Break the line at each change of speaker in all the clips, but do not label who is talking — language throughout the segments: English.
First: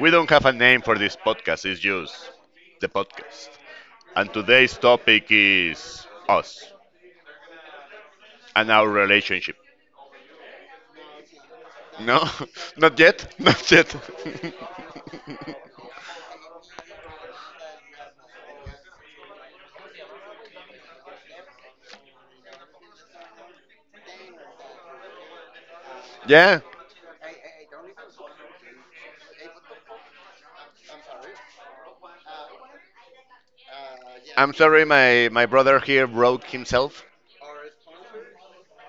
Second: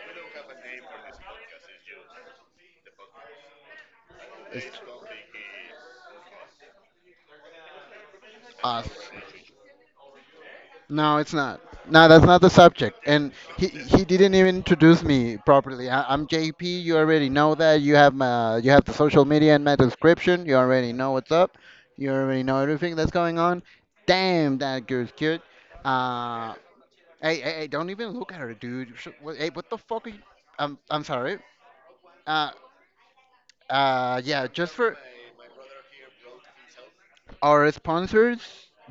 We don't have a name for this podcast, it's just the podcast. And today's topic is us and our
us.
relationship.
No, it's not. No, that's
No,
not the subject.
not
And
yet,
he
not yet.
he didn't even introduce me properly. I'm JP. You already know that. You have the social media in my description. You already know what's up. You already know everything that's going on. Damn, that girl's cute. Uh,
yeah,
Hey, hey, hey, don't even look at her, dude. Hey, what the fuck are you? I'm sorry. Uh, yeah,
I'm
just
sorry
for
my brother here broke himself
Our sponsors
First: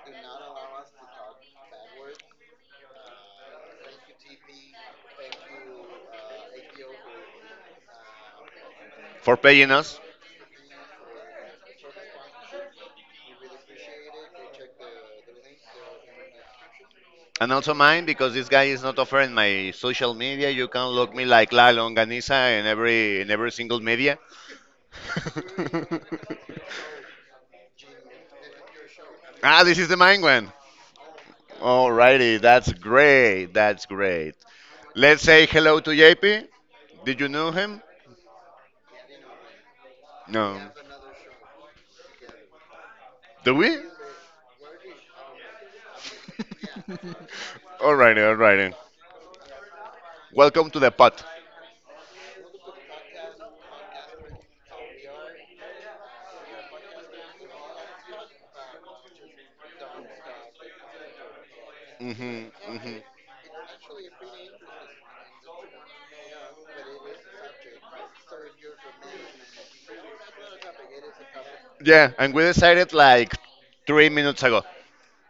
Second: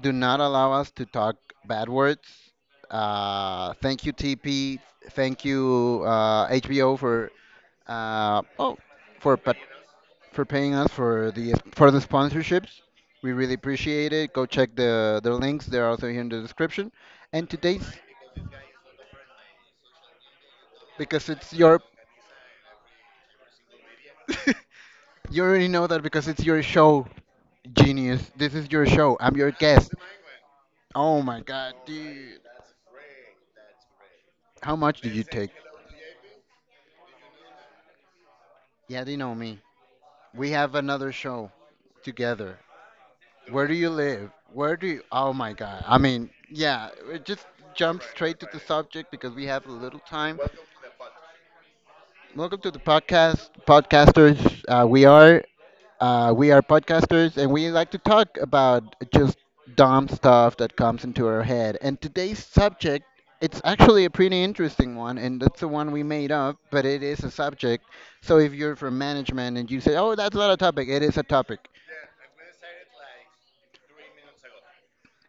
do not allow us to talk bad words. Thank you, TP. Thank you, HBO for uh, oh
for
for pa-
paying us.
for paying us for the sponsorships. We really appreciate it. Go check the links. They're also here in the description. And
And also
today's
mine because this guy is not offering my social media. You can look me
Because
like
it's
La
your
Longaniza in every single media.
you already know that because it's your show, genius. This is your show. I'm your
ah, this is
guest.
the main one.
Oh my god,
Alrighty,
dude!
that's great. That's great.
How much did
Let's
you
say
take?
hello to JP. Did you know him?
Yeah, they know me. We
No.
have another show together.
Do
Where do
we?
you live? Where do you? Oh my God. I mean, yeah, it just jump
alrighty,
straight to the
alrighty.
subject because we have a little time.
Welcome to the pot.
Welcome to the podcast, podcasters. We are podcasters, and we like to talk about just dumb stuff that comes into our head. And
hmm
today's
hmm
subject, it's actually a pretty interesting one, and that's the one we made up, but it is a subject. So if you're from management and you say, "Oh, that's not a topic," it is a topic.
Yeah, and we decided like 3 minutes ago.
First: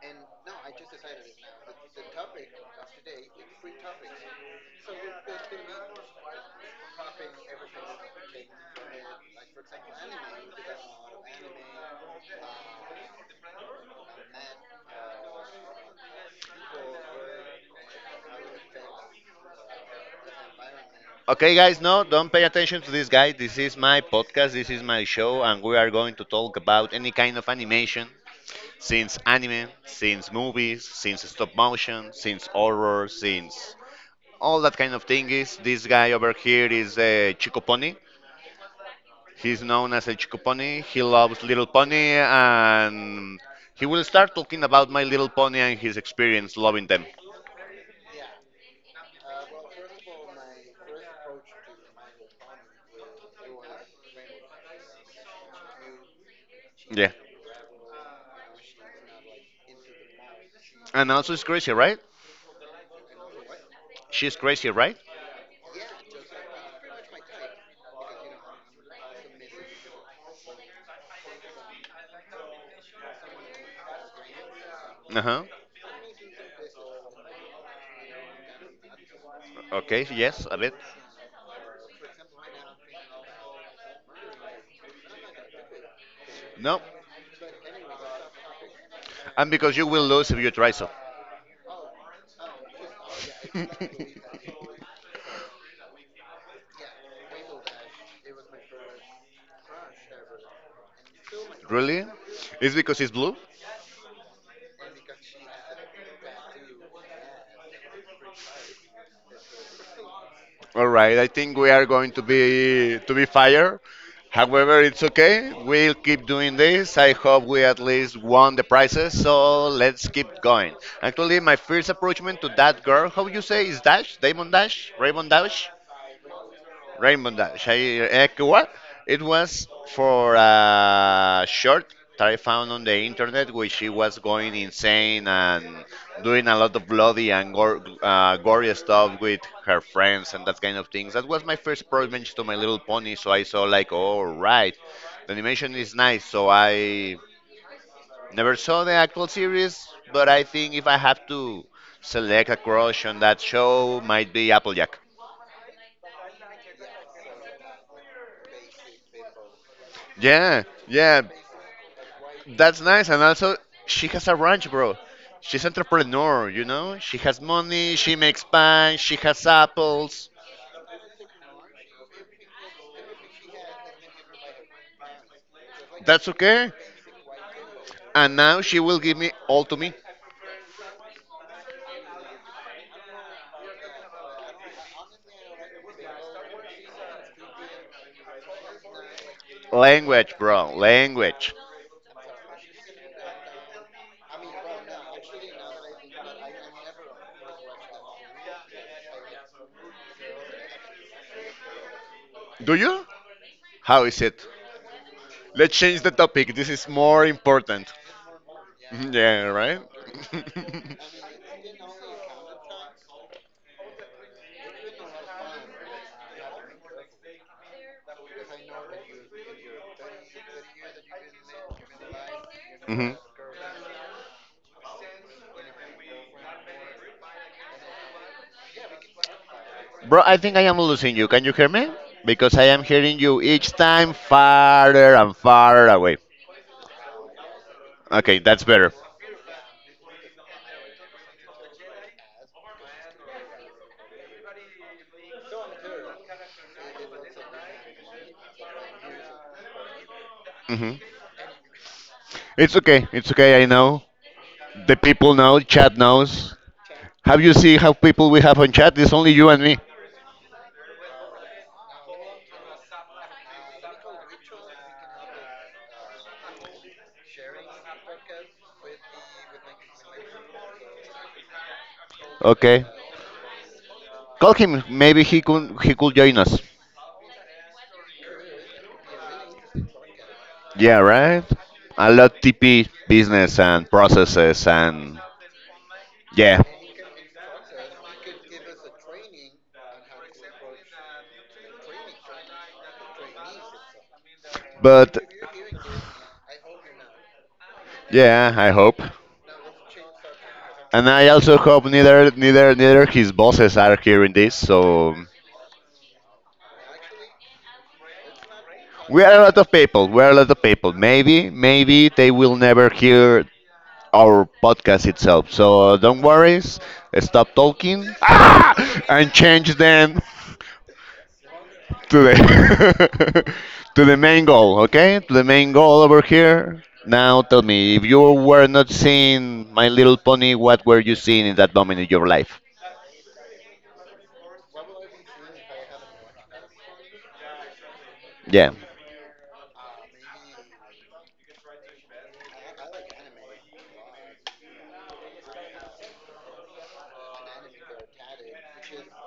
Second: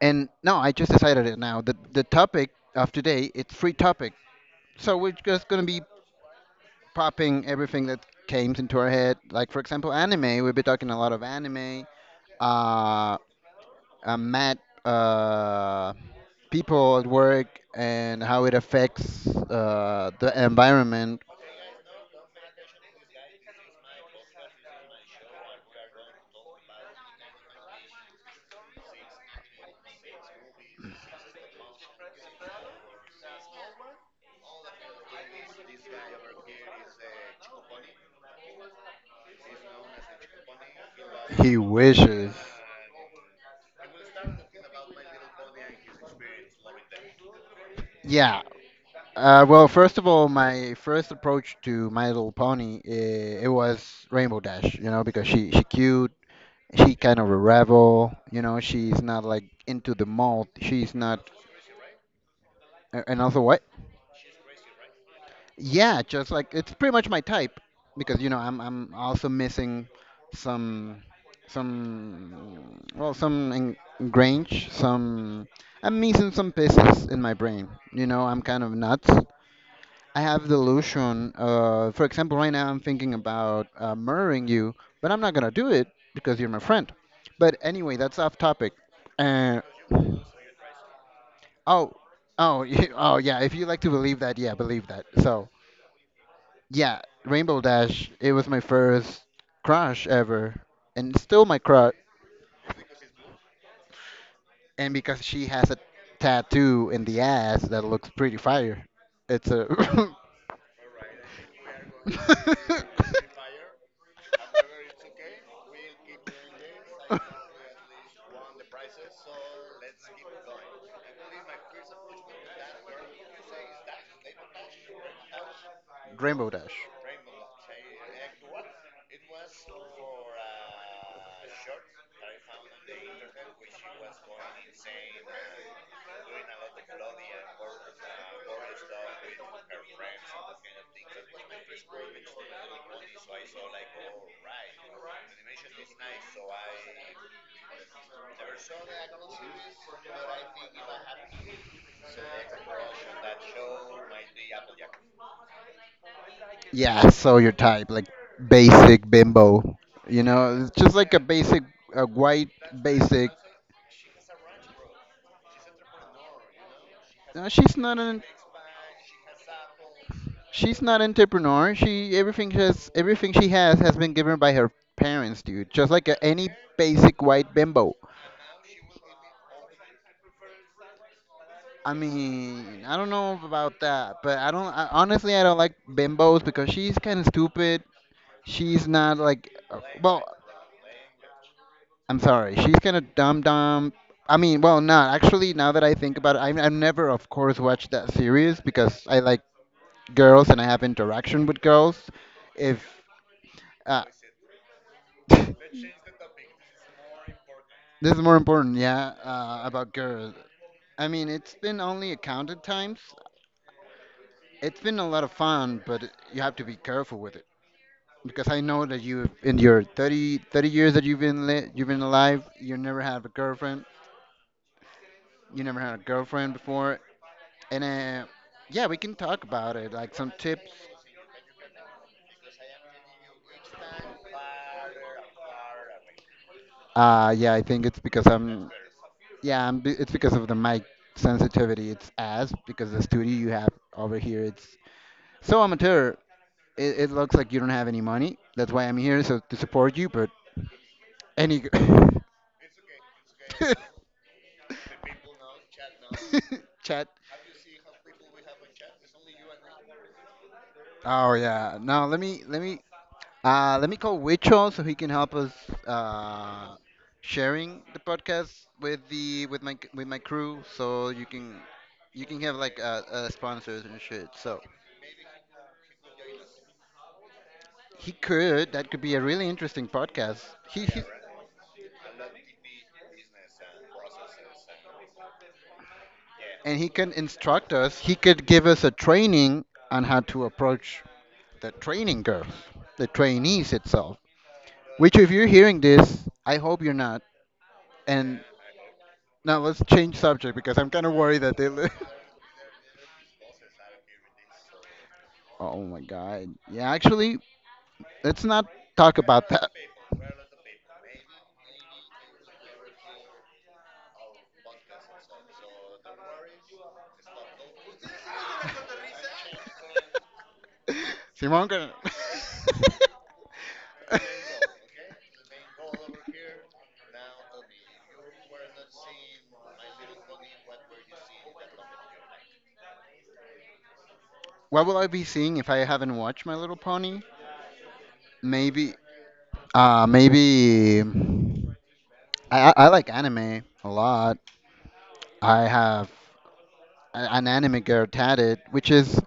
And no, I just decided it now. The topic of today it's free topic, so we're just gonna be popping everything that came into our head. Like for example, anime. We'll be talking a lot of anime. Uh, mad uh People at work and how it affects the environment.
Okay, guys, no, don't pay attention to this guy. This is my podcast, this is my show, and we are going to talk about any kind of animation. Since anime, since movies, since stop motion, since horror, since all that kind of thing is this guy over here is a Chico Pony. He's known as a Chico Pony. He loves
He
Little Pony
wishes.
and he will start talking about My Little Pony and his experience loving them.
Yeah. Well, first of all, my first approach to My Little Pony, it was Rainbow Dash, you know, because she cute, she
Yeah.
kind of a rebel, you know, she's not like into the mold, she's
And
not
also it's crazy, right?
a- and also what
She's crazy, right?
yeah, just like it's pretty much my type, because you know I'm also missing some some well some in,
Uh huh.
some, I'm missing some pieces in my brain, you know, I'm kind of nuts.
Okay,
I
yes,
have
a bit.
delusion. For example, right now I'm thinking about murdering you, but I'm not gonna do it because you're my
No.
friend. But anyway, that's off topic.
And
Uh,
because you will lose if you try so.
Oh, oh, oh, yeah. If you like to believe that, yeah, believe that. So, yeah, Rainbow Dash. It was my first crush ever, and still my crush.
Really? It's because it's blue?
And because she has a tattoo in the ass that looks pretty fire, it's a.
All right, I think we are going to be fired. However, it's okay. We'll keep doing this. I hope we at least won the prizes, so let's keep going. Actually, my first approachment to that girl, how you say, is Dash? Damon Dash? Raymond Dash?
Rainbow Dash.
Rainbow Dash. What? It was for a short that I found on the internet, which she was going insane and doing a lot of bloody and gory stuff with her friends and that kind of things. That was my first approach to My Little Pony, so I saw like, oh right, the animation is nice. So I never saw the actual series, but I think if I have to select a crush on that show, might be Applejack.
Yeah, so your type, like basic bimbo. You know,
Yeah,
it's just like a
yeah.
a white
That's nice, and
basic.
also she has a ranch, bro. She's entrepreneur. She has
Uh, she's
money.
not
She
an,
makes pie. She has apples.
she's not an entrepreneur. Everything she has been given by her parents, dude. Just like
That's
any
okay.
basic white bimbo.
And now she will give me all to me.
I mean, I don't know about that, but Honestly, I don't like bimbos because she's kind of stupid. She's not like, well,
Language, bro. Language.
I'm sorry. She's kind of dumb dumb. I mean, well, not actually. Now that I think about it, I never, of course, watched that series because I like girls and I have interaction with girls.
Do
If
you?
uh,
How is it? Let's
this
change the topic. This is more important.
is more important, yeah,
Yeah, right.
about girls. I mean, it's been only a counted times. It's been a lot of fun, but you have to be careful with it because I know that you, in your 30 years that you've been alive, you never
Mhm.
had a girlfriend. You never had a girlfriend before. And Yeah, we can talk about it, like
Bro,
some
I think I
tips.
am losing you. Can you hear me? Because I am hearing you each time farther and farther away.
Yeah, I think it's because
Okay, that's better.
yeah, it's because of the mic sensitivity. It's ass because the studio you have over here, it's so amateur. It looks like you don't have any money. That's why I'm here, so to support you. But
hmm
any
It's okay. It's okay. I know. The people know. Chat knows.
chat.
Have you seen how people we have on chat? It's only you and me.
Oh yeah. Now let me call Wicho so he can help us uh, sharing the podcast with the with my crew. So you can have like
Okay.
sponsors and shit.
Call
So
him. Maybe he could join us.
he could that could be a really interesting podcast.
Yeah,
He
right. A lot TP business and processes and yeah.
And he can instruct us. He could give us a training on how to approach the training girls, the trainees itself. Which
But
if you're hearing this, I hope you're not. And
yeah, I hope.
now let's change subject because I'm kind
And
of
I
worried that
also
they.
hope neither his bosses are hearing this. So
Oh my god. Yeah, actually, let's not talk
we are a
about
lot
that.
of people. We are a lot of people. Maybe they will never hear our podcast itself. So don't worry. Stop talking ah! and change then
Simon gonna.
to the to the main goal. Okay, to the main goal over here. Now tell me, if you were not seeing My Little Pony, what were you seeing in that moment in your life?
What will I be seeing if I haven't watched My Little Pony?
Yeah,
Maybe. Maybe. I like anime a lot. I have an anime girl tatted, which is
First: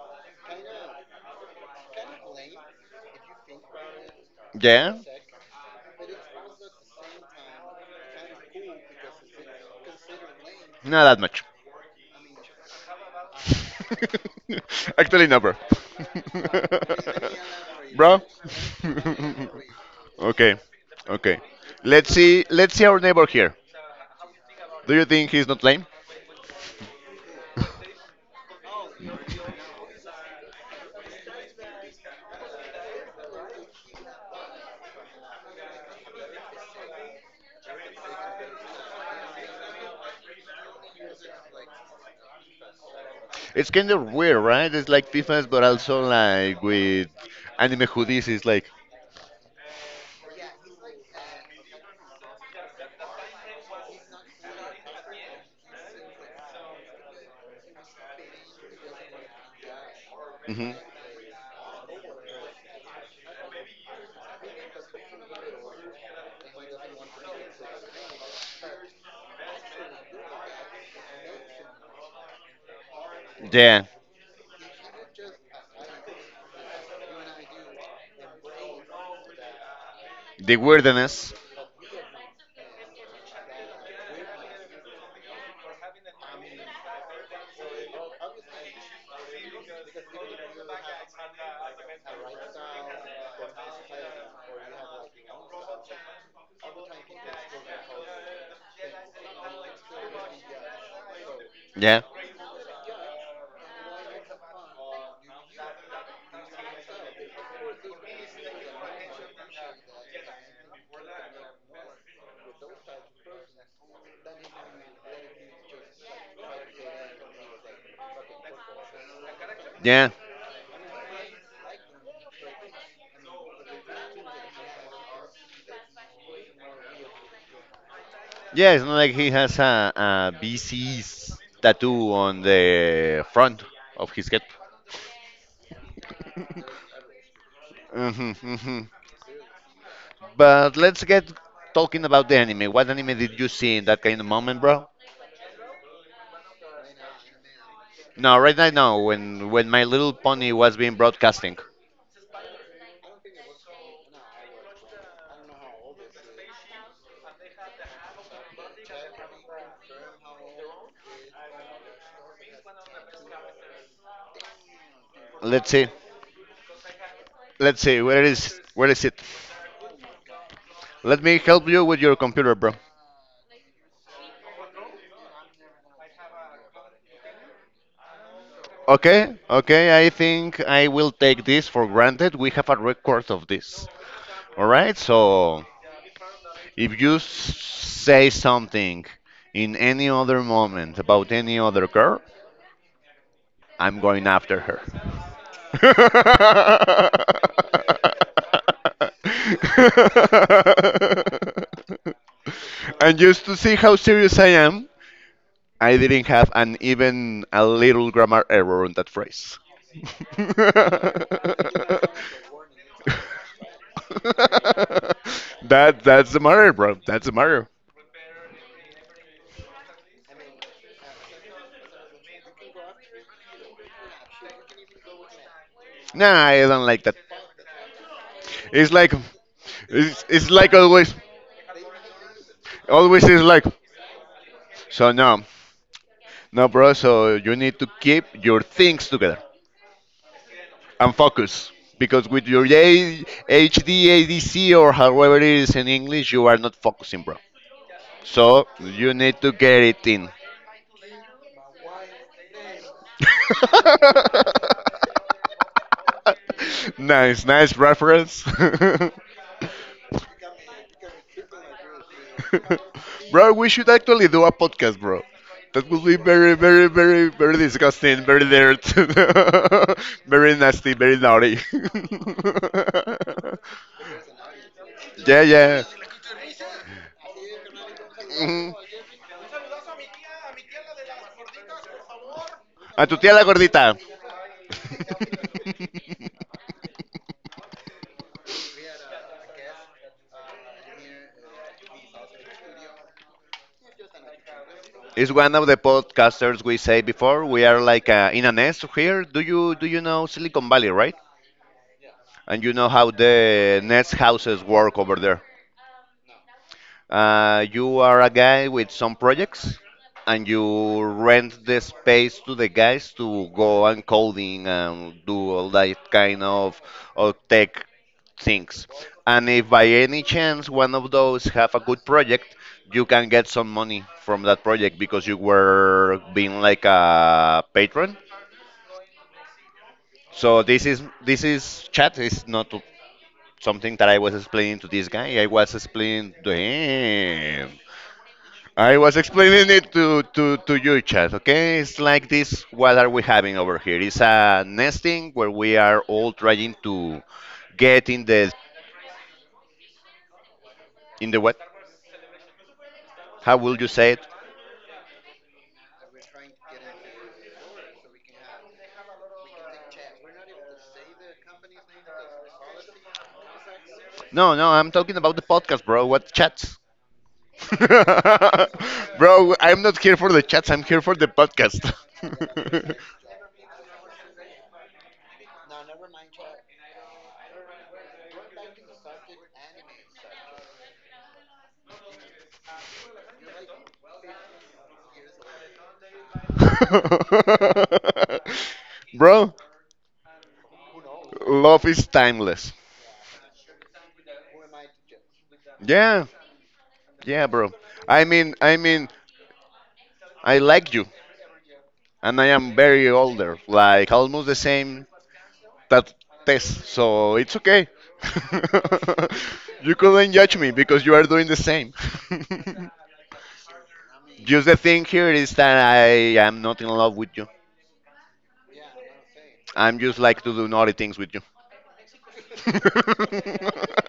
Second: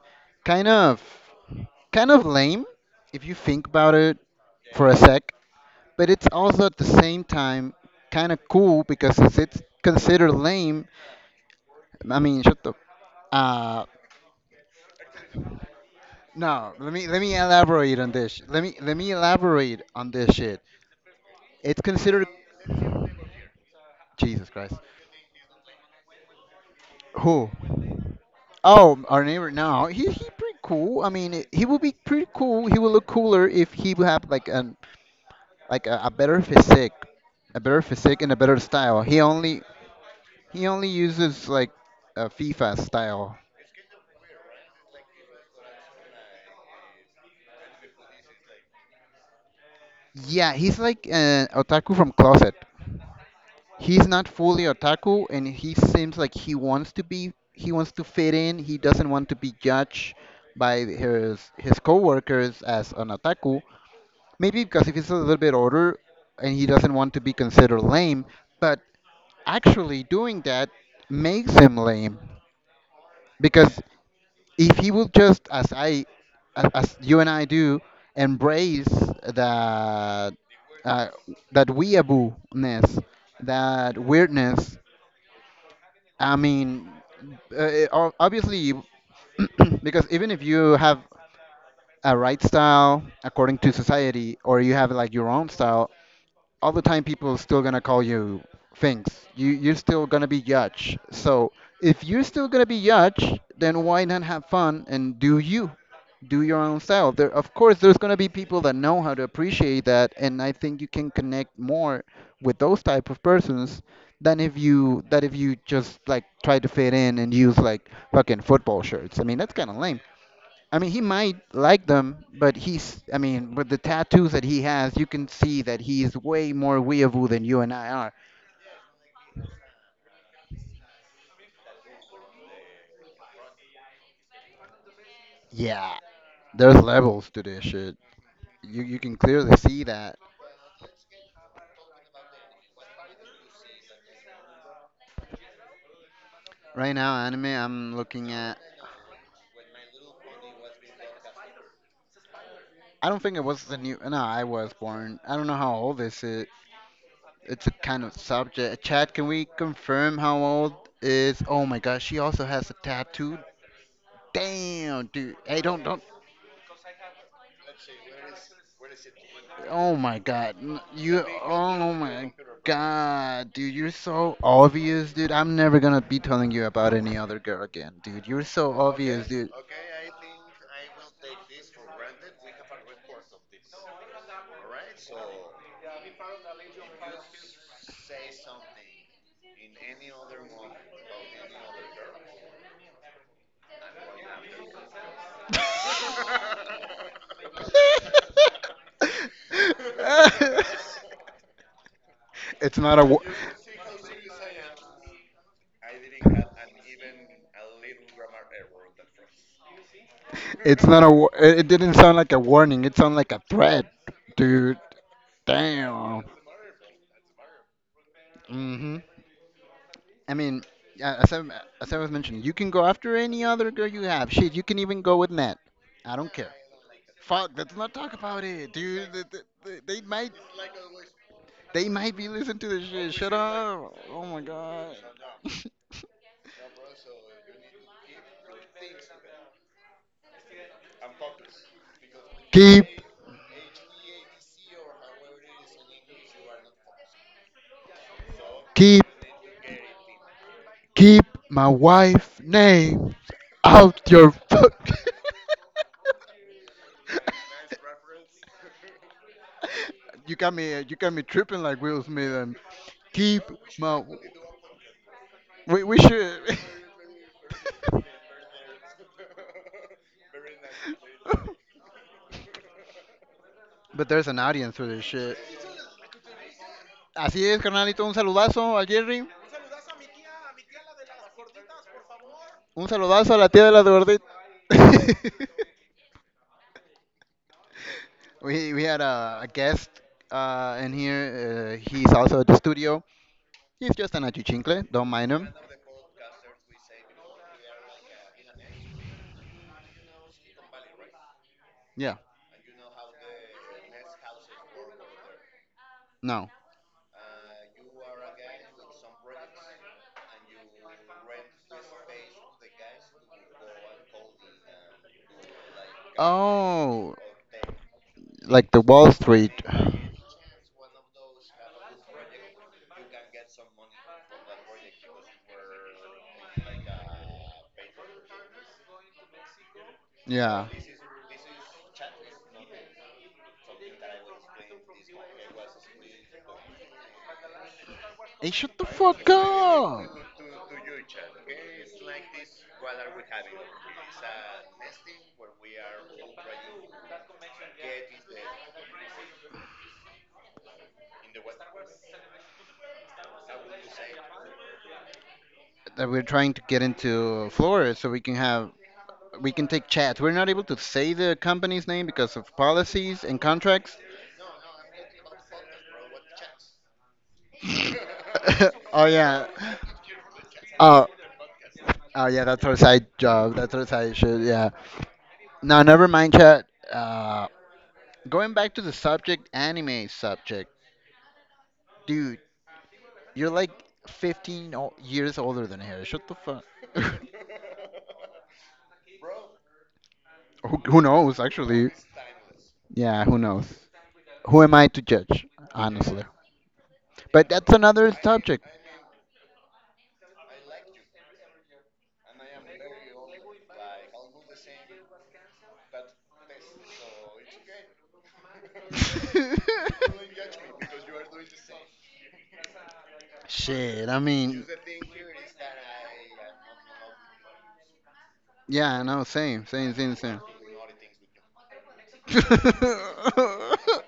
kind of kind of lame if you think about it for a
yeah,
sec. But it's also at the same time kind of cool because since it's considered lame.
not that much.
I mean, shut up. Uh,
Actually, never.
no, let me elaborate on
Bro.
this. Let me elaborate on this
okay.
shit.
Okay.
It's considered
Let's see our neighbor here.
Jesus Christ.
Do you think he's not lame?
Who? Oh, our neighbor. No, he pretty cool. I mean, he would be pretty cool. He would look cooler if he would have like a a better physique, and a better style. He only uses like a FIFA style.
It's kind of weird, right? It's like defense, but also like with anime hoodies. It's like,
Yeah, he's like an otaku from closet. He's not fully otaku, and he seems like he wants to be. He wants to fit in. He doesn't want to be judged
hmm
by his coworkers as an otaku. Maybe because if he's a little bit older, and he doesn't want to be considered lame, but actually doing that makes him lame because
yeah,
if he would just as I as you and I do embrace that
the
uh,
weirdness.
that weeaboo-ness, that weirdness, I mean, obviously, because even if you have a right style according to society or you have like your own style all the time, people still gonna call you things. You're still gonna be judged. So
Yeah,
if you're still gonna be judged, then why not have fun and do you? Do your own style. There of course there's gonna be people that know how to appreciate that, and I think you can connect more with those type of persons than if you just like try to fit in and use like fucking football shirts. I mean that's kinda lame.
yeah,
I mean, he might like them, but I mean, with the tattoos that he has, you can see that he's way more weeaboo than you and I are.
yeah. It's not like he has a BC's tattoo on the front of his head.
Yeah, there's levels to this shit.
hmm hmm
You can clearly see that.
But let's get talking about the anime. What anime did you see in that kind of moment, bro?
Right now, anime I'm looking
No, right
at.
now, no. When My Little Pony was being broadcasting.
I don't think it was the new. No, I was born. I don't know how old this is. It's a kind of subject. Chad, can we confirm how old is? Oh my gosh, she also has a tattoo. Damn, dude. Hey,
Let's see.
don't
Let's see. Where is it?
Oh my god. N-
Let
You
me help you
oh
with your
my
computer, bro.
god, dude, you're so obvious, dude. I'm never gonna be telling you about any other girl again, dude. You're so obvious,
Okay,
dude.
okay. I think I will take this for granted. We have a record of this. All right. So if you say something in any other moment about any other girl, I'm going after her. and
it's not a wa-
just to see how serious I am, I didn't have an even a little grammar error on that phrase.
it's not a wa- it didn't sound like a warning. It sounded like a threat, dude.
that
Damn.
that's the matter, bro. That's the matter.
Mhm. I mean, a- as I as I was mentioning, you can go after any other girl you have. Shit, you can even go with Nat. I don't
Nah,
care.
I don't like that.
Fuck, let's not talk about it,
It's like
dude. They,
it's,
might
it's like always
they might be listening to this shit.
always
Shut
is like
up. Oh my god.
so no No, bro, so you need to keep your things together and focus. Because with your
keep
A- H D, ADC, or however it is in English, you are not focusing, bro. So
keep
you need to get it in.
keep my wife name out your fuck.
nice, nice reference.
You got me tripping like Will Smith and keep
bro, we should
my
actually do a podcast, bro. That
we
would be
should.
very, very, very, very disgusting, very dirt, very nasty, very naughty.
But there's an audience for this shit.
Yeah, yeah.
Así es, carnalito. Un
Ujú.
saludazo a Jerry. Un
A tu
saludazo a
tía la
la tía de la
gordita.
gordita. We had a guest in here. He's also at the studio. He's just an achichincle. Don't mind
It's
him.
one of the podcasters we say before. We are like in a nest here. Do you know Silicon Valley, right?
Yeah.
And you know how the nest houses work over there.
No.
You are a guy with some projects, and you rent the space to the guys to go and coding and do all that kind of,
Oh,
of tech
like the
things.
Wall
And
Street.
if by any chance one of those have a good project, you can get some money from that project because you were being like a patron. So
Yeah.
this is chat is not something that I was explaining to this guy. I was explaining to him.
Hey, shut the
I was
fuck
explaining it
up!
to you, chat, okay? It's like this what are we having over here? It's a nesting where we are all trying to get in the what? How will you say it?
That we're trying to get into Florida so we can have we can take chats. We're not able to say the company's name because of policies and contracts.
No, no, I'm talking about the podcast, bro. What chats?
oh yeah.
bro, I'm not here for the chats, I'm here
Oh,
for the podcast.
oh yeah, that's our side job. That's our side shit. Yeah. Now, never mind, chat. Uh, Going back to the subject, anime subject, dude. You're like 15 years older than her. Shut the fuck.
bro,
Who knows,
love
actually?
is timeless.
Yeah, who knows? Who am I to judge, honestly?
Yeah, yeah,
But
bro.
that's another
I mean,
subject.
I mean, I like you. And I am very older, like almost the same that test. So it's okay. you couldn't judge me because you are doing the same.
Shit, I
just
mean,
the thing here is that I am not in love with you.
yeah, I know, same, same,
I'm
same,
just
same.
like to do naughty things with you.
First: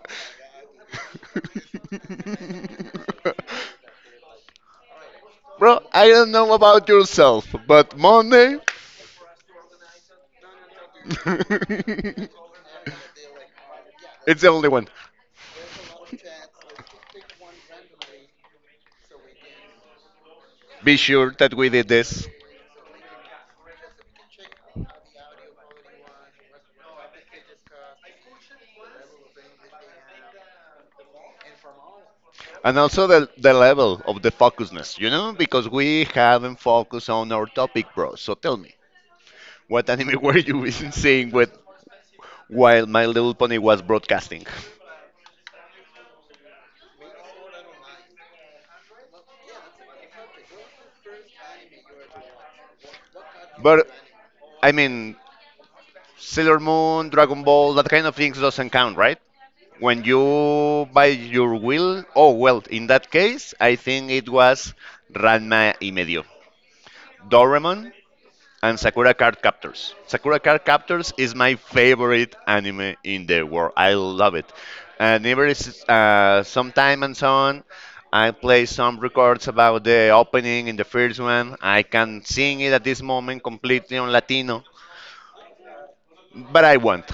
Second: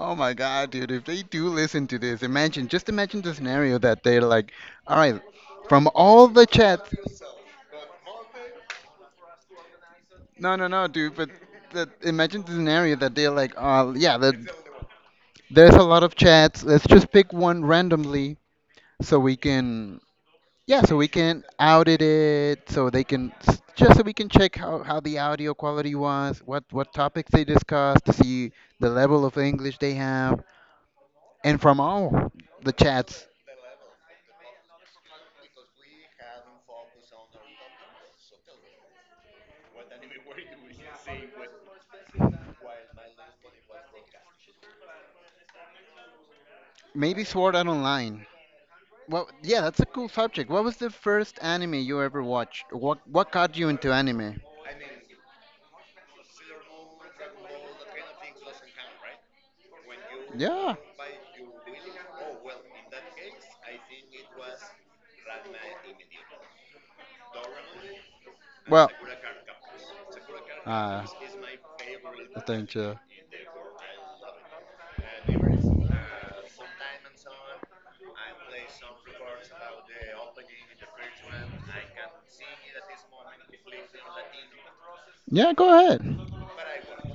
Oh my God, dude, if they do listen to this, imagine, just imagine the scenario that they're like, all right,
Bro,
from
I
all
don't
the
know about
chats,
yourself, but Monday
no, no, no, dude, but imagine the scenario that they're like, yeah,
it's the only one.
there's a lot of chats, let's just pick one randomly so we can, yeah, so
Be
we
sure
can
that we did
audit
this.
it, so they can, just so we can check how the audio quality was, what topics they discussed, to see the level of English they have, and from all the
And also
chats.
the level of the focusness, because we haven't focused on our topic, bro. So tell me, what anime were you seeing with while My Little Pony was broadcasting?
Maybe Sword Art Online. Well, yeah, that's a cool subject. What was the first anime you ever watched? What got you
But
into anime?
I mean, Sailor Moon, Dragon Ball, that kind of things doesn't count, right? When
Yeah.
you by your will, oh well, in that case, I think it was Ranma y medio. Doraemon and
Well,
Sakura Card Captors. Sakura Card
uh,
Captors is my favorite
thank
anime
you.
in the world. I love it. And every some time and so on, I play some records about the opening in the first one. I can sing it at this moment completely on Latino,
Yeah, go ahead.
but I won't.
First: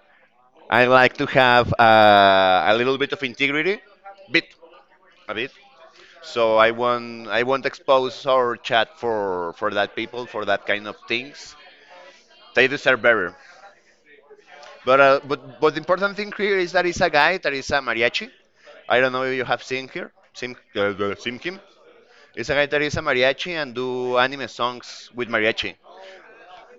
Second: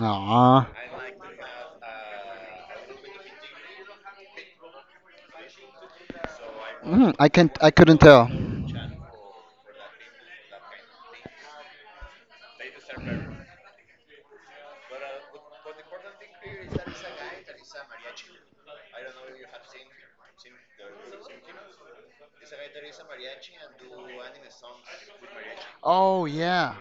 Aw.
I like to have a little bit of integrity, bit, a bit. So I
Mm,
won't,
I
I
can't.
won't
I couldn't
expose
tell.
our chat for that people for that kind of things. They deserve better. But the important thing here is that it's a guy that is a mariachi. I don't know if you have seen him. It's a guy that is a mariachi and do anime songs with mariachi.
Oh yeah.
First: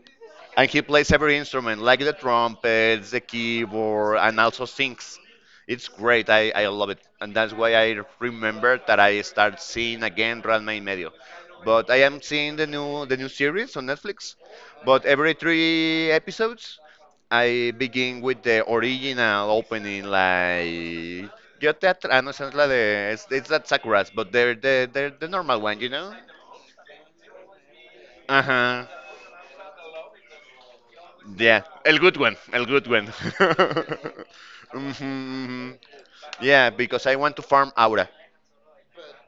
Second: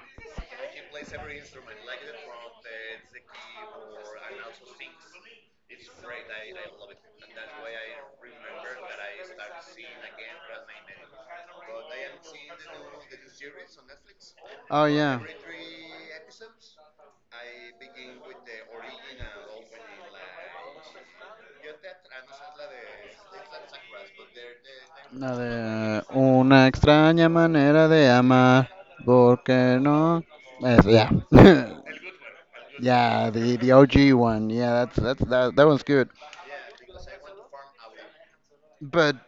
And he plays every instrument, like the trumpets, the keyboard, and also sings. It's great. I love it. And that's why I remember that I start seeing again Ranma y Medio. But I am seeing the new series on Netflix.
Oh
But
yeah.
every three episodes, I begin with the original opening, like Yo te atra- ah, no, esa es la de, it's that Sakura's, but they're the
La
normal one, you
de
know?
una extraña manera de amar,
Uh-huh.
porque no. Yes, yeah,
Yeah, a good one, a good one.
yeah. The OG one. Yeah, that's that
hmm
one's good.
Yeah, because I want to farm aura.
But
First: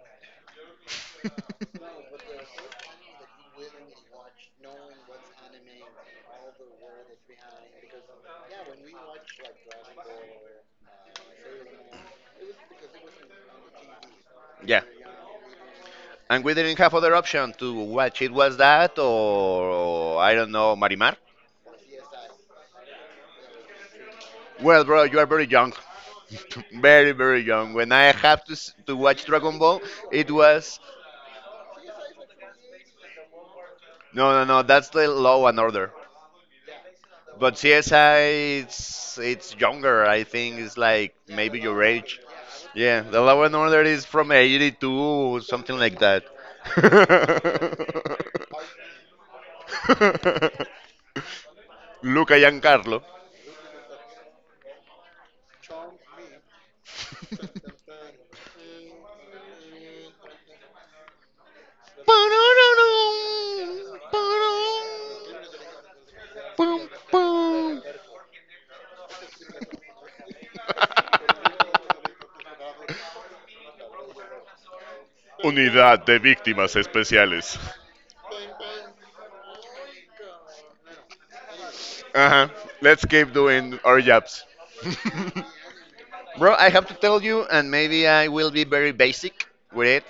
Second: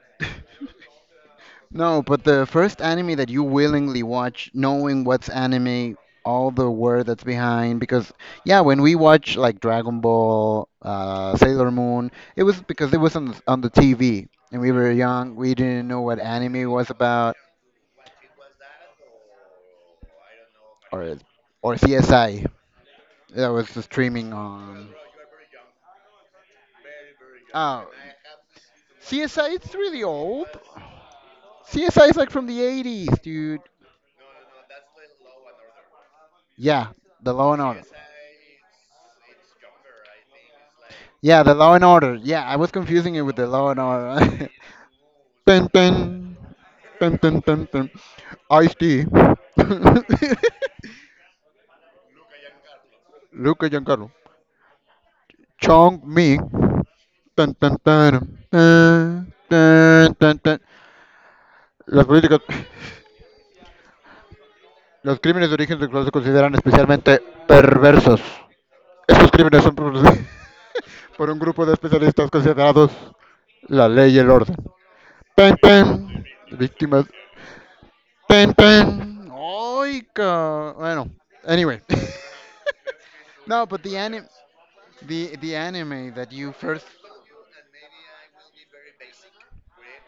no, but the first anime that you willingly watch, knowing what's anime, all the word that's behind, because yeah, when we watch like Dragon Ball, Sailor Moon, it was because it was on on the TV, and we
Yeah.
were young, we didn't know what
And we
anime
didn't
was
have other
about,
option to watch it was that or I don't know Marimar.
or or CSI, that was the streaming
Well,
on.
bro, you are very young, very very young.
Oh,
When I have to to watch
CSI,
Dragon
it's
Ball,
really
it
old.
was
CSI is like from the 80s, dude.
no no no. That's the Law and Order.
Yeah, the Law
But
and Order.
CSI, it's younger. I think it's like
Yeah, the
maybe
Law
your
and Order.
age.
Yeah, I was
Yeah,
confusing
the
it with
Law
the
and
Law and
Order is from
Order.
'82 or
ten
something like that.
ten ten ten ten ten Ice-T,
Luca Giancarlo.
Luca Giancarlo, Chong Ming, tan, tan, tan, tan, tan, tan, tan. Las políticas, los crímenes de origen sexual se consideran especialmente perversos. Estos crímenes son producidos por un grupo de especialistas considerados la ley y el orden. Pen,
Unidad de
pen,
Víctimas
víctimas.
Especiales.
Pen, pen. Oiga. Bueno, anyway.
Uh huh. Let's keep
No,
doing
but the
our
anime,
jobs.
the anime that you
Bro, I have
first.
to tell you, and maybe I will be very basic with it.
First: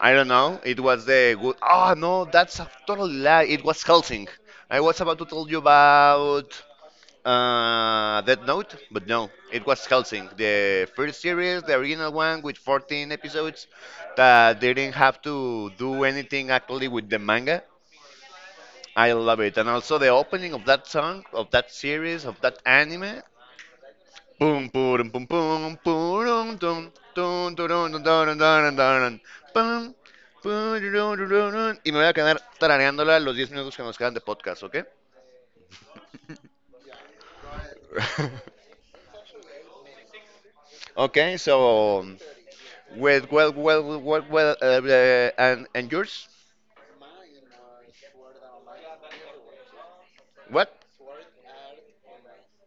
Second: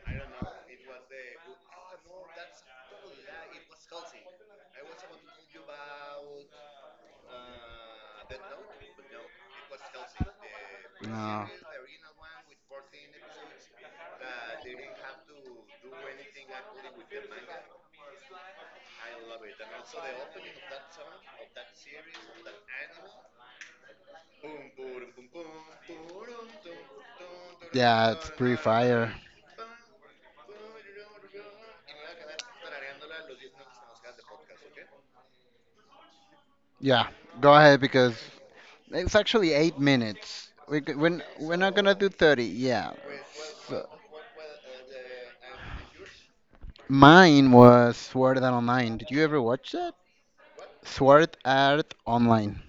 I don't know. It was the good. Oh, no, that's a total lie. It was Helsing. I was about to tell you about Death Note, but no, it was Helsing. The first
No.
series, the original one with 14 episodes that didn't have to do anything actually with the manga. I love it. And also the opening of that song, of that series, of that anime, pum, purum, pum, pum, purum, tum, tum,
Yeah, it's
turun,
pretty
turun,
fire.
turun, pum, pum pururun, tururun. Y me voy a quedar tarareándola los 10 minutos que nos quedan de podcast, ¿ok?
Yeah, go ahead because it's actually 8 minutes. We c- we're, n-
Okay,
we're not gonna
so
do 30. Yeah.
with
So-
and yours?
Mine was Sword Art Online. Did you ever watch that?
What?
Sword Art Online.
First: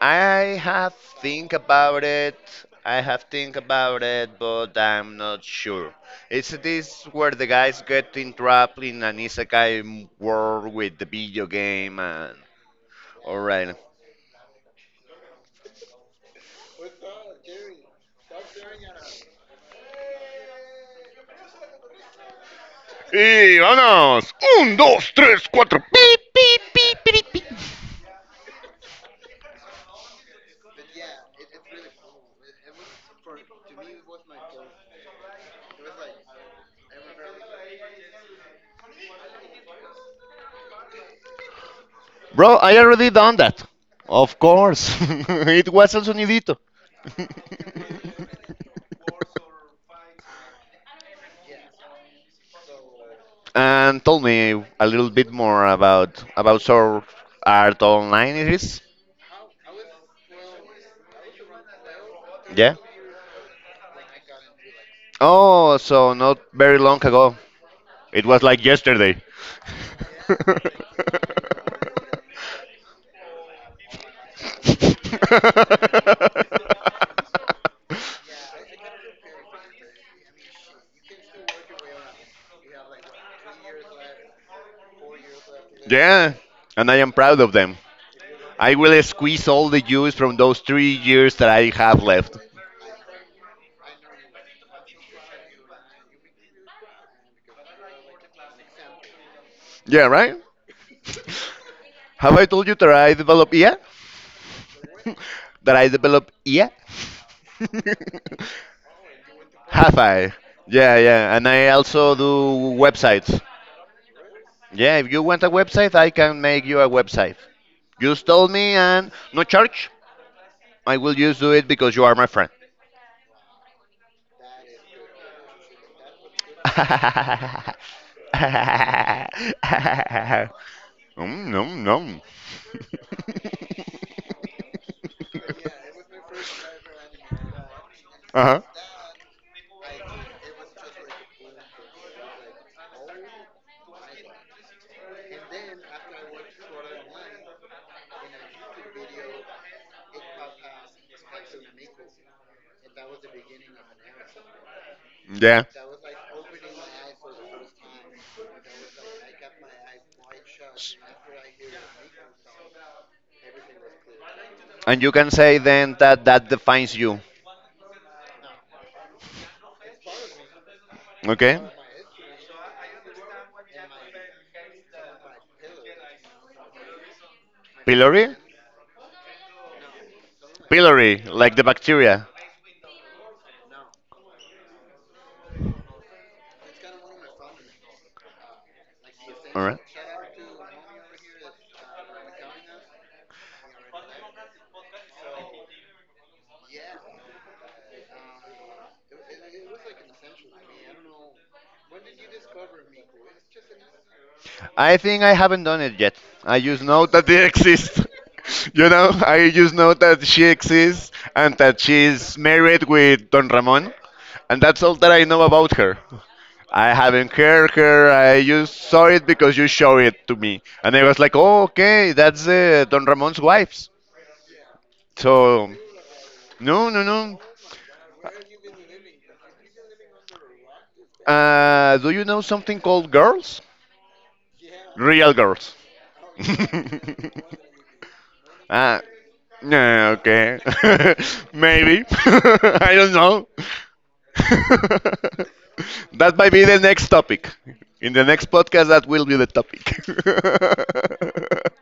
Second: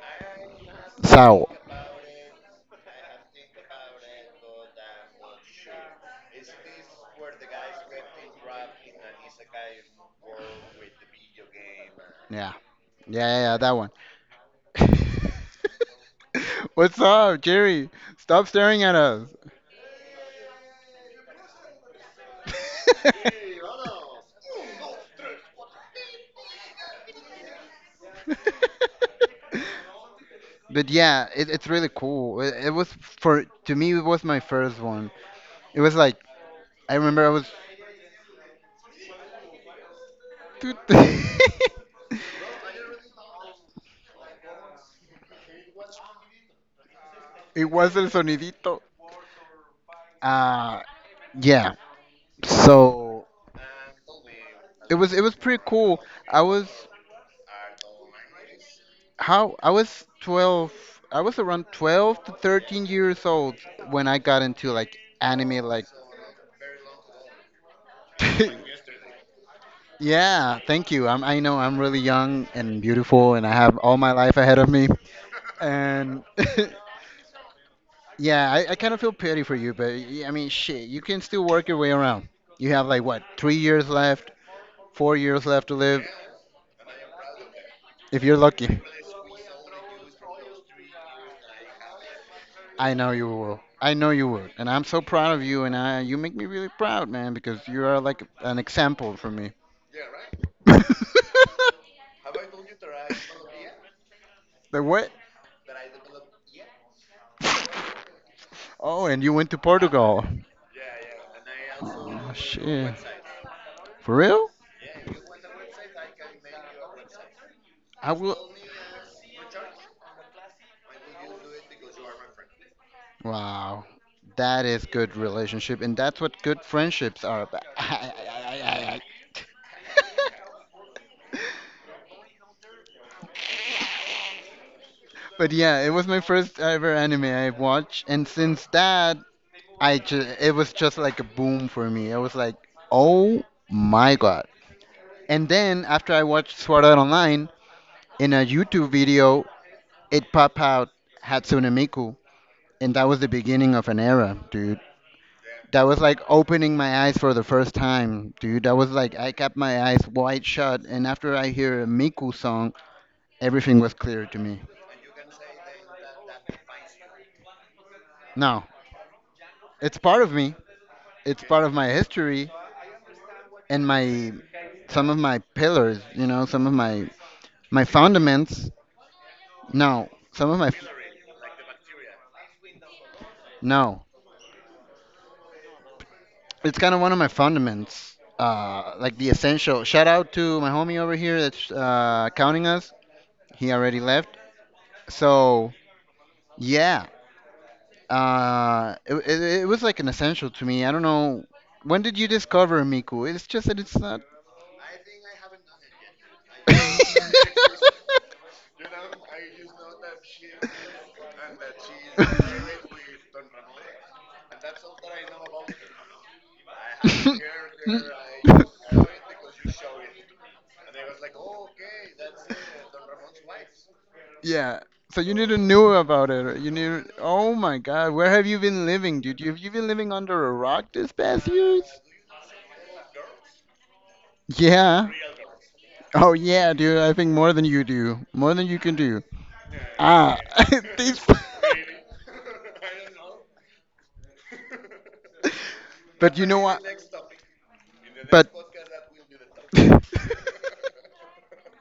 I have
Sao.
think about it. I have think about it, but I'm not sure. Is this where the guys get entrapped in an isekai world with the video game and
Yeah. Yeah,
all
yeah, yeah, that
right.
one. What's up, Jerry? Stop staring at us.
Y vámonos. Un, dos, tres, cuatro. Pip, pip, pip, pip, pip.
But yeah, it, it's really cool. It was for to me it was my first one. It was like I remember I was
Bro, I already done that. Of course. It was El Sonidito.
It was el sonidito. Uh, yeah. So
And tell me a little
it
bit
was pretty
more
cool.
about
I
about
was
your art online it is.
how I was 12, I was around 12 to
Yeah?
13 years old when I got into like anime,
Oh,
like.
so not very long ago. It was like yesterday.
Yeah, thank you. I know I'm really young and beautiful, and I have all my life ahead of me. And yeah, I kind of feel pity for you, but I mean, shit, you can still work your way around. You have like what, 3 years left, 4 years left to live,
Yeah, and I am proud of them.
if you're
I
lucky.
will squeeze all the juice from those 3 years that I have left.
I know you will. I know you would. And I'm so proud of you and I you make me really proud, man, because you are like an example for me.
Yeah, right?
the
Have I told you that I develop? EA?
what?
That I develop? EA?
Oh, and you went to
Have
Portugal.
I? Yeah, yeah. And I also
Oh
do
shit.
websites.
For real?
Yeah, if you want a website, I can make you a website.
I
Just
will.
tell me and no charge. I will just do it because you are my friend.
Wow. That is good relationship and that's what good friendships are about.
Mm, nom, nom.
But yeah, it was my first ever anime I watched, and
Uh-huh.
since that, I just it was just like a boom for me. I was like, oh my god. And then after I watched Sword Art Online in a YouTube video, it popped out Hatsune Miku, and that was the beginning of an era, dude.
Yeah.
That was like opening my eyes for the first time, dude. That was like I kept my eyes wide shut, and after I hear a Miku song, everything was clear to me.
And you can say then that that defines you.
Now, it's part of me. It's
Okay?
part of my history and my some of my pillars, you know, some of my my
Pylori?
fundaments, no, some of my,
Pylori, like the bacteria.
no, it's kind of one of my fundaments, like the
All right.
essential. Shout out to my homie over here that's counting us. He already left. So yeah, it, it, it was like an essential to me. I don't know. When did you discover Miku? It's just that it's not.
I think I haven't done it yet. I just know that it exists. I just know that she exists and that she's married with Don Ramon, and that's all that I know about her. I haven't heard her. I just saw it because you showed it to me, and I was like, "Oh, okay, that's Don Ramon's wife."
Yeah. So you didn't
So,
knew about it. You
no, no,
knew.
no.
Oh my God, where have you been living, dude? Have you been living under a rock this past years?
Do you know something called girls?
Yeah.
Real girls.
Oh yeah, dude. I think more than you do. More than you can
Ah,
do.
no,
Ah,
okay.
these.
Maybe. I don't know. That
But you
might
know
be the
what?
next topic. In the next
But
podcast, that will be the topic.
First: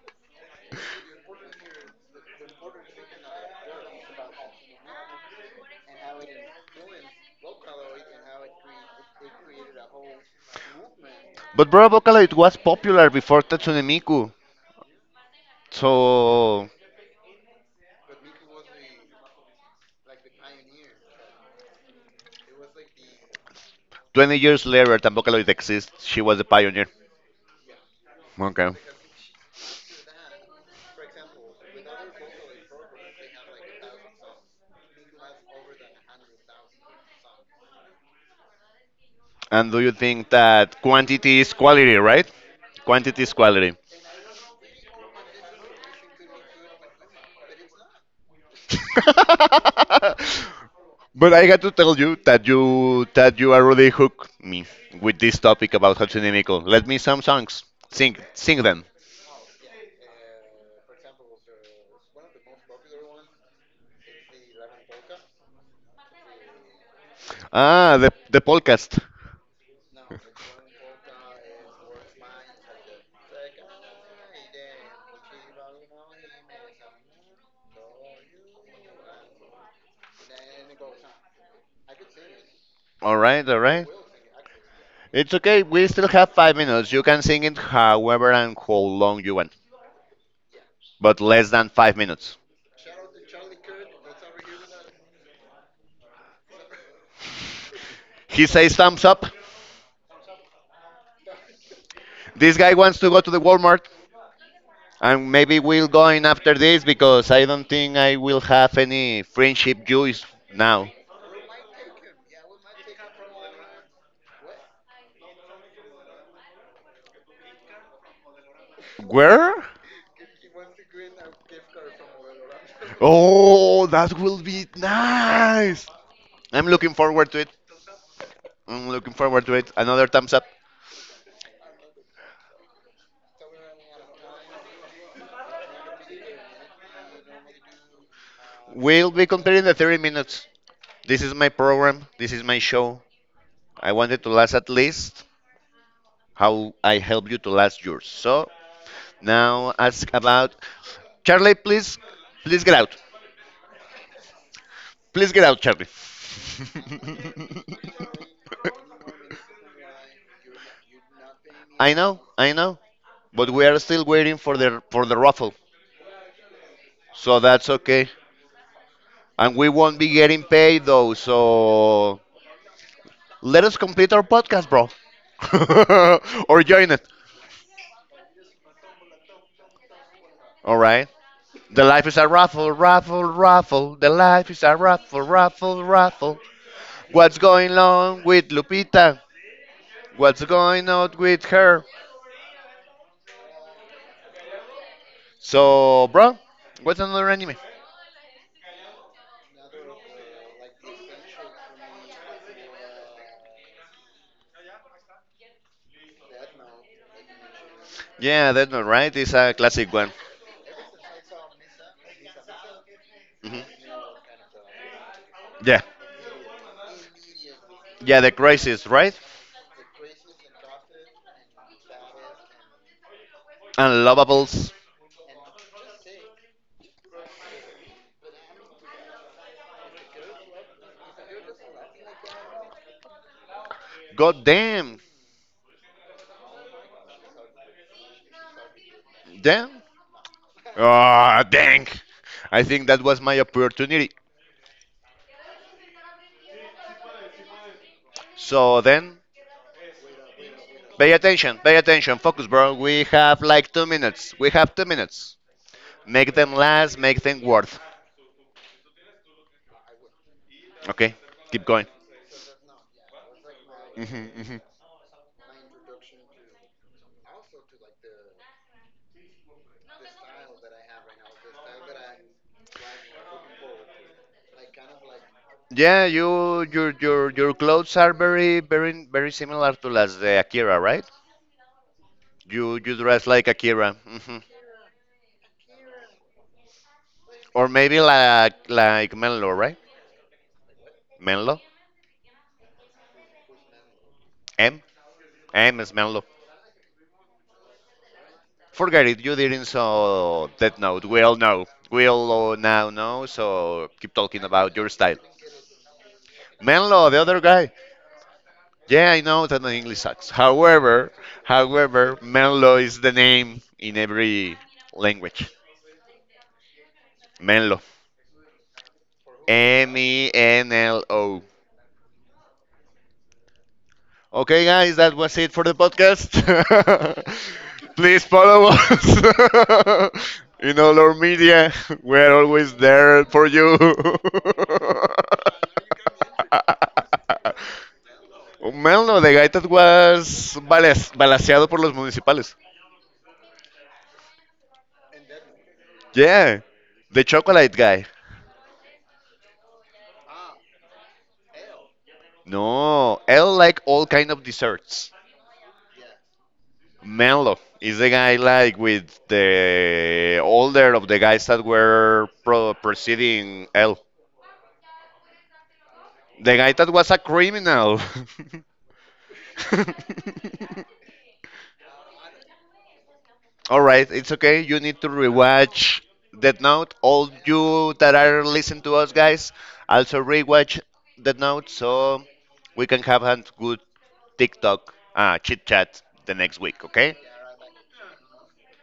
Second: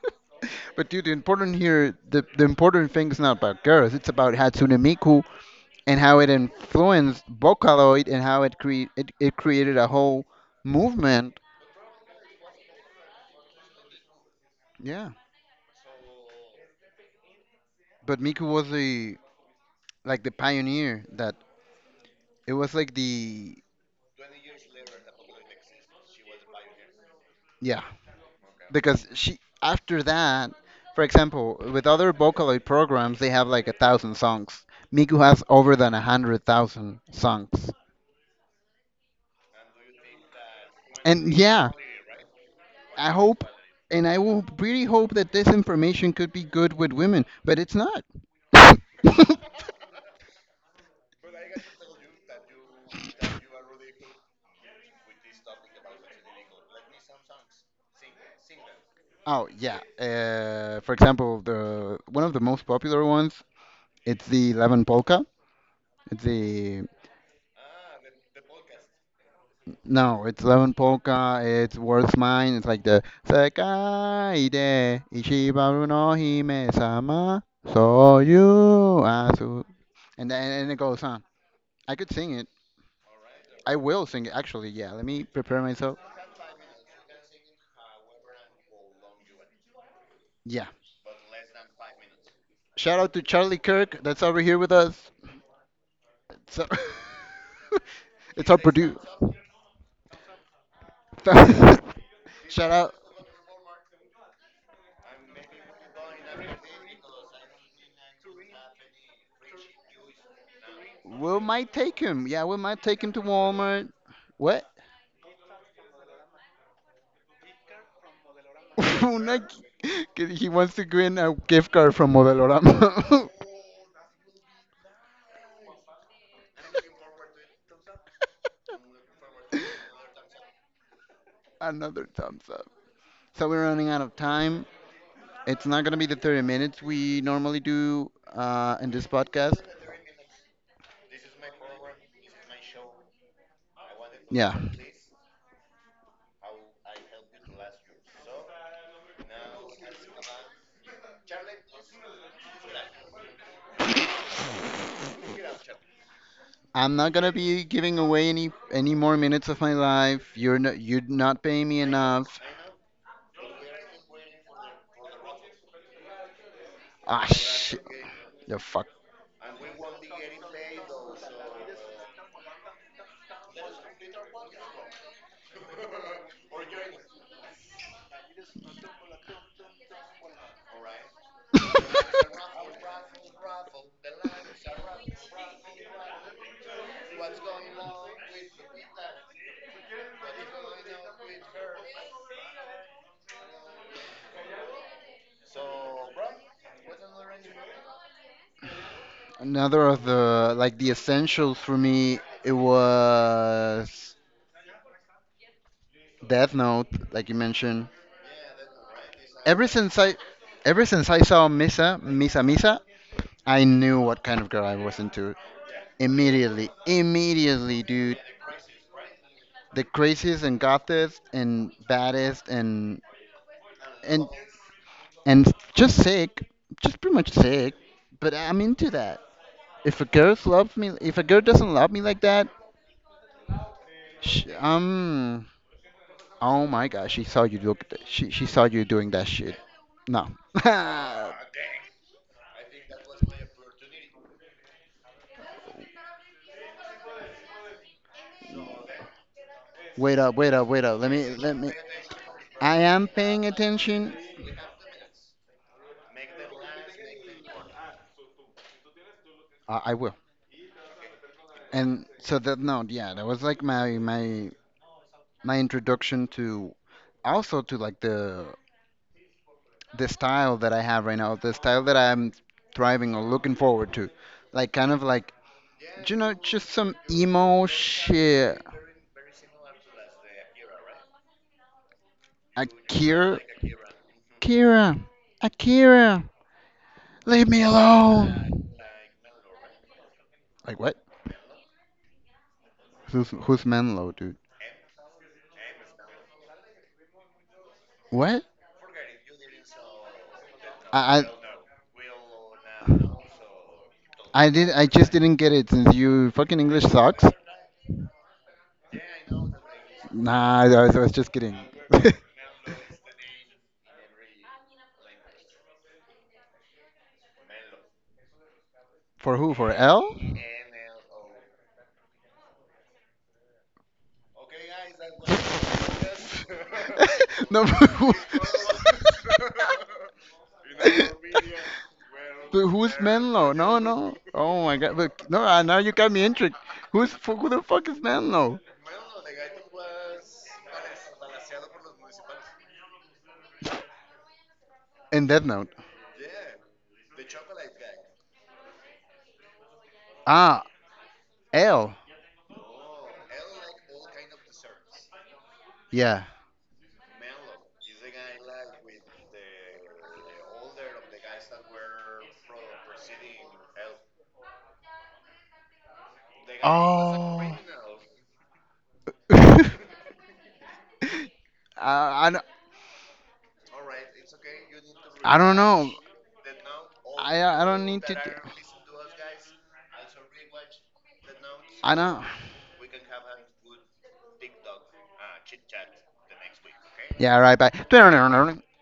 but dude, the important here, the important thing is not about girls. It's about Hatsune Miku and how it influenced Vocaloid and how it create it, it created a whole movement.
But bro, Vocaloid was popular before Tatsune Miku.
Yeah,
So,
but Miku was the like the pioneer that it was like the
20 years later, that Vocaloid exists, she was the pioneer.
yeah
Okay.
because she after that, for example, with other Vocaloid programs they have like a thousand songs. Miku has over than a hundred thousand songs,
And do you think that
and
quantity is
yeah,
quality, right?
I
Quantity is
hope,
quality.
and I will really hope that this information could be good with women, but it's not.
But I got to tell you that you already hooked me with this topic about Hatsune Miku. Let me some songs. Sing them.
Oh yeah. For example, the one of the most popular ones, it's the 11 Polka. It's the
Ah, the podcast.
no, it's 11 Polka. It's World's Mine. It's like the Sekai de Ichibaru no Hime-sama, so you asu. And then and it goes on. I could sing it.
All right, all
I
right.
will sing it actually. Yeah, let me
It's
prepare
okay. We
myself.
still have 5 minutes. You can sing it however and how long you want,
Yeah,
but less than 5 minutes.
shout out to Charlie Kirk that's over here with us. So-
He
it's our
says
producer.
thumbs up. This
Shout
guy
out.
wants to go to the Walmart, and maybe we'll go in after this because I don't think I will have any friendship juice now.
We might take him. Yeah, we might take him to Walmart. What? Una,
Where?
que he wants to win a gift card from Modelorama.
Oh, that will be nice. I'm looking forward to it. I'm looking forward to it. Another thumbs up.
Another thumbs up. So we're running out of time. It's not going to be the 30 minutes we normally do in this
We'll be
podcast.
comparing the 30 minutes. This is my program. This is my show. I wanted to last
Yeah.
at least how I help you to last yours. So now ask about Charlie. Please, please get out. Please get out, Charlie.
I'm not gonna be giving away any more minutes of my life. You'd not pay me enough.
I know, but we are still waiting for the raffle.
Ah
So that's
shit.
okay.
The fuck.
And we won't be getting paid though. So let us complete our podcast, bro, or join it. All right. The life is a raffle, raffle, raffle. The life is a raffle, raffle, raffle. What's going on with Lupita? What's going on with her? So, bro, what's another anime?
Another of the like the essentials for me it was Death Note, like you mentioned.
Yeah, that's not right. It's a
Ever
classic
since
one.
I ever since I saw Misa, Misa,
Hmm.
I knew what kind of girl I was into.
Yeah,
Immediately. Immediately, dude.
yeah, the craziest, right?
The craziest and gothest and baddest and
Unlovables.
and just sick, just pretty much sick. But I'm into that. If a girl loves me, if a girl doesn't love me like that,
God
sh
damn,
oh my gosh, she saw you look, she saw you doing that shit.
damn.
No.
Ah, dang. I think that was my opportunity. So then,
Wait up. Let me let me.
pay attention, focus,
I
bro. We
am
have
paying
like two
attention.
minutes. We have 2 minutes. Make them last, make them worth.
I will.
Okay, keep going.
And so that no, yeah, that was like my
Hmm.
my
Hmm.
my introduction to also to like the style that I have right now, the style that I'm thriving or looking forward to. Like kind of like
Yeah,
you know,
you,
just
your,
some
your, your
emo
clothes are
shit.
very, very, very similar to las de Akira, right? You dress
Akira
like Akira. Hmm.
Akira Akira. Leave me
Or maybe
alone.
like Menlo, right?
Like what?
Menlo?
Who's Menlo dude?
M? M is Menlo.
What?
Forget it. You didn't saw Death Note.
I
We
I,
all know. We all now know. So keep talking
I did
about
I
your
just
style.
didn't get it since you fucking English
Menlo, the
sucks.
other guy. Yeah, I know that the English sucks.
Nah, I
However,
was just kidding.
however, Menlo is the name in every language. Menlo.
For who? For
M
L?
E N L O. Okay, guys, that was it for the podcast.
No, but who?
Please follow us in all our media. We're
But
always
who's
there for
Menlo? No,
you.
no. Oh my God! Look, no. Now you got me intrigued. Who the fuck is Menlo?
Melno de Gaitas was balaseado por los municipales.
In Death Note.
Yeah. The chocolate guy.
Ah, L.
No. L like all kind of desserts.
Yeah.
Mello is the guy like with the older of the guys that were preceding L. The guy that was a
Oh.
criminal.
I, I, don't-
All right, it's okay. You need to
I don't know.
rewatch Death Note. All
I don't
you
need
that
to.
are listening to us, guys, also rewatch Death Note
I
so
know.
we can have a good TikTok chit chat the next week, okay?
Yeah, all right, bye.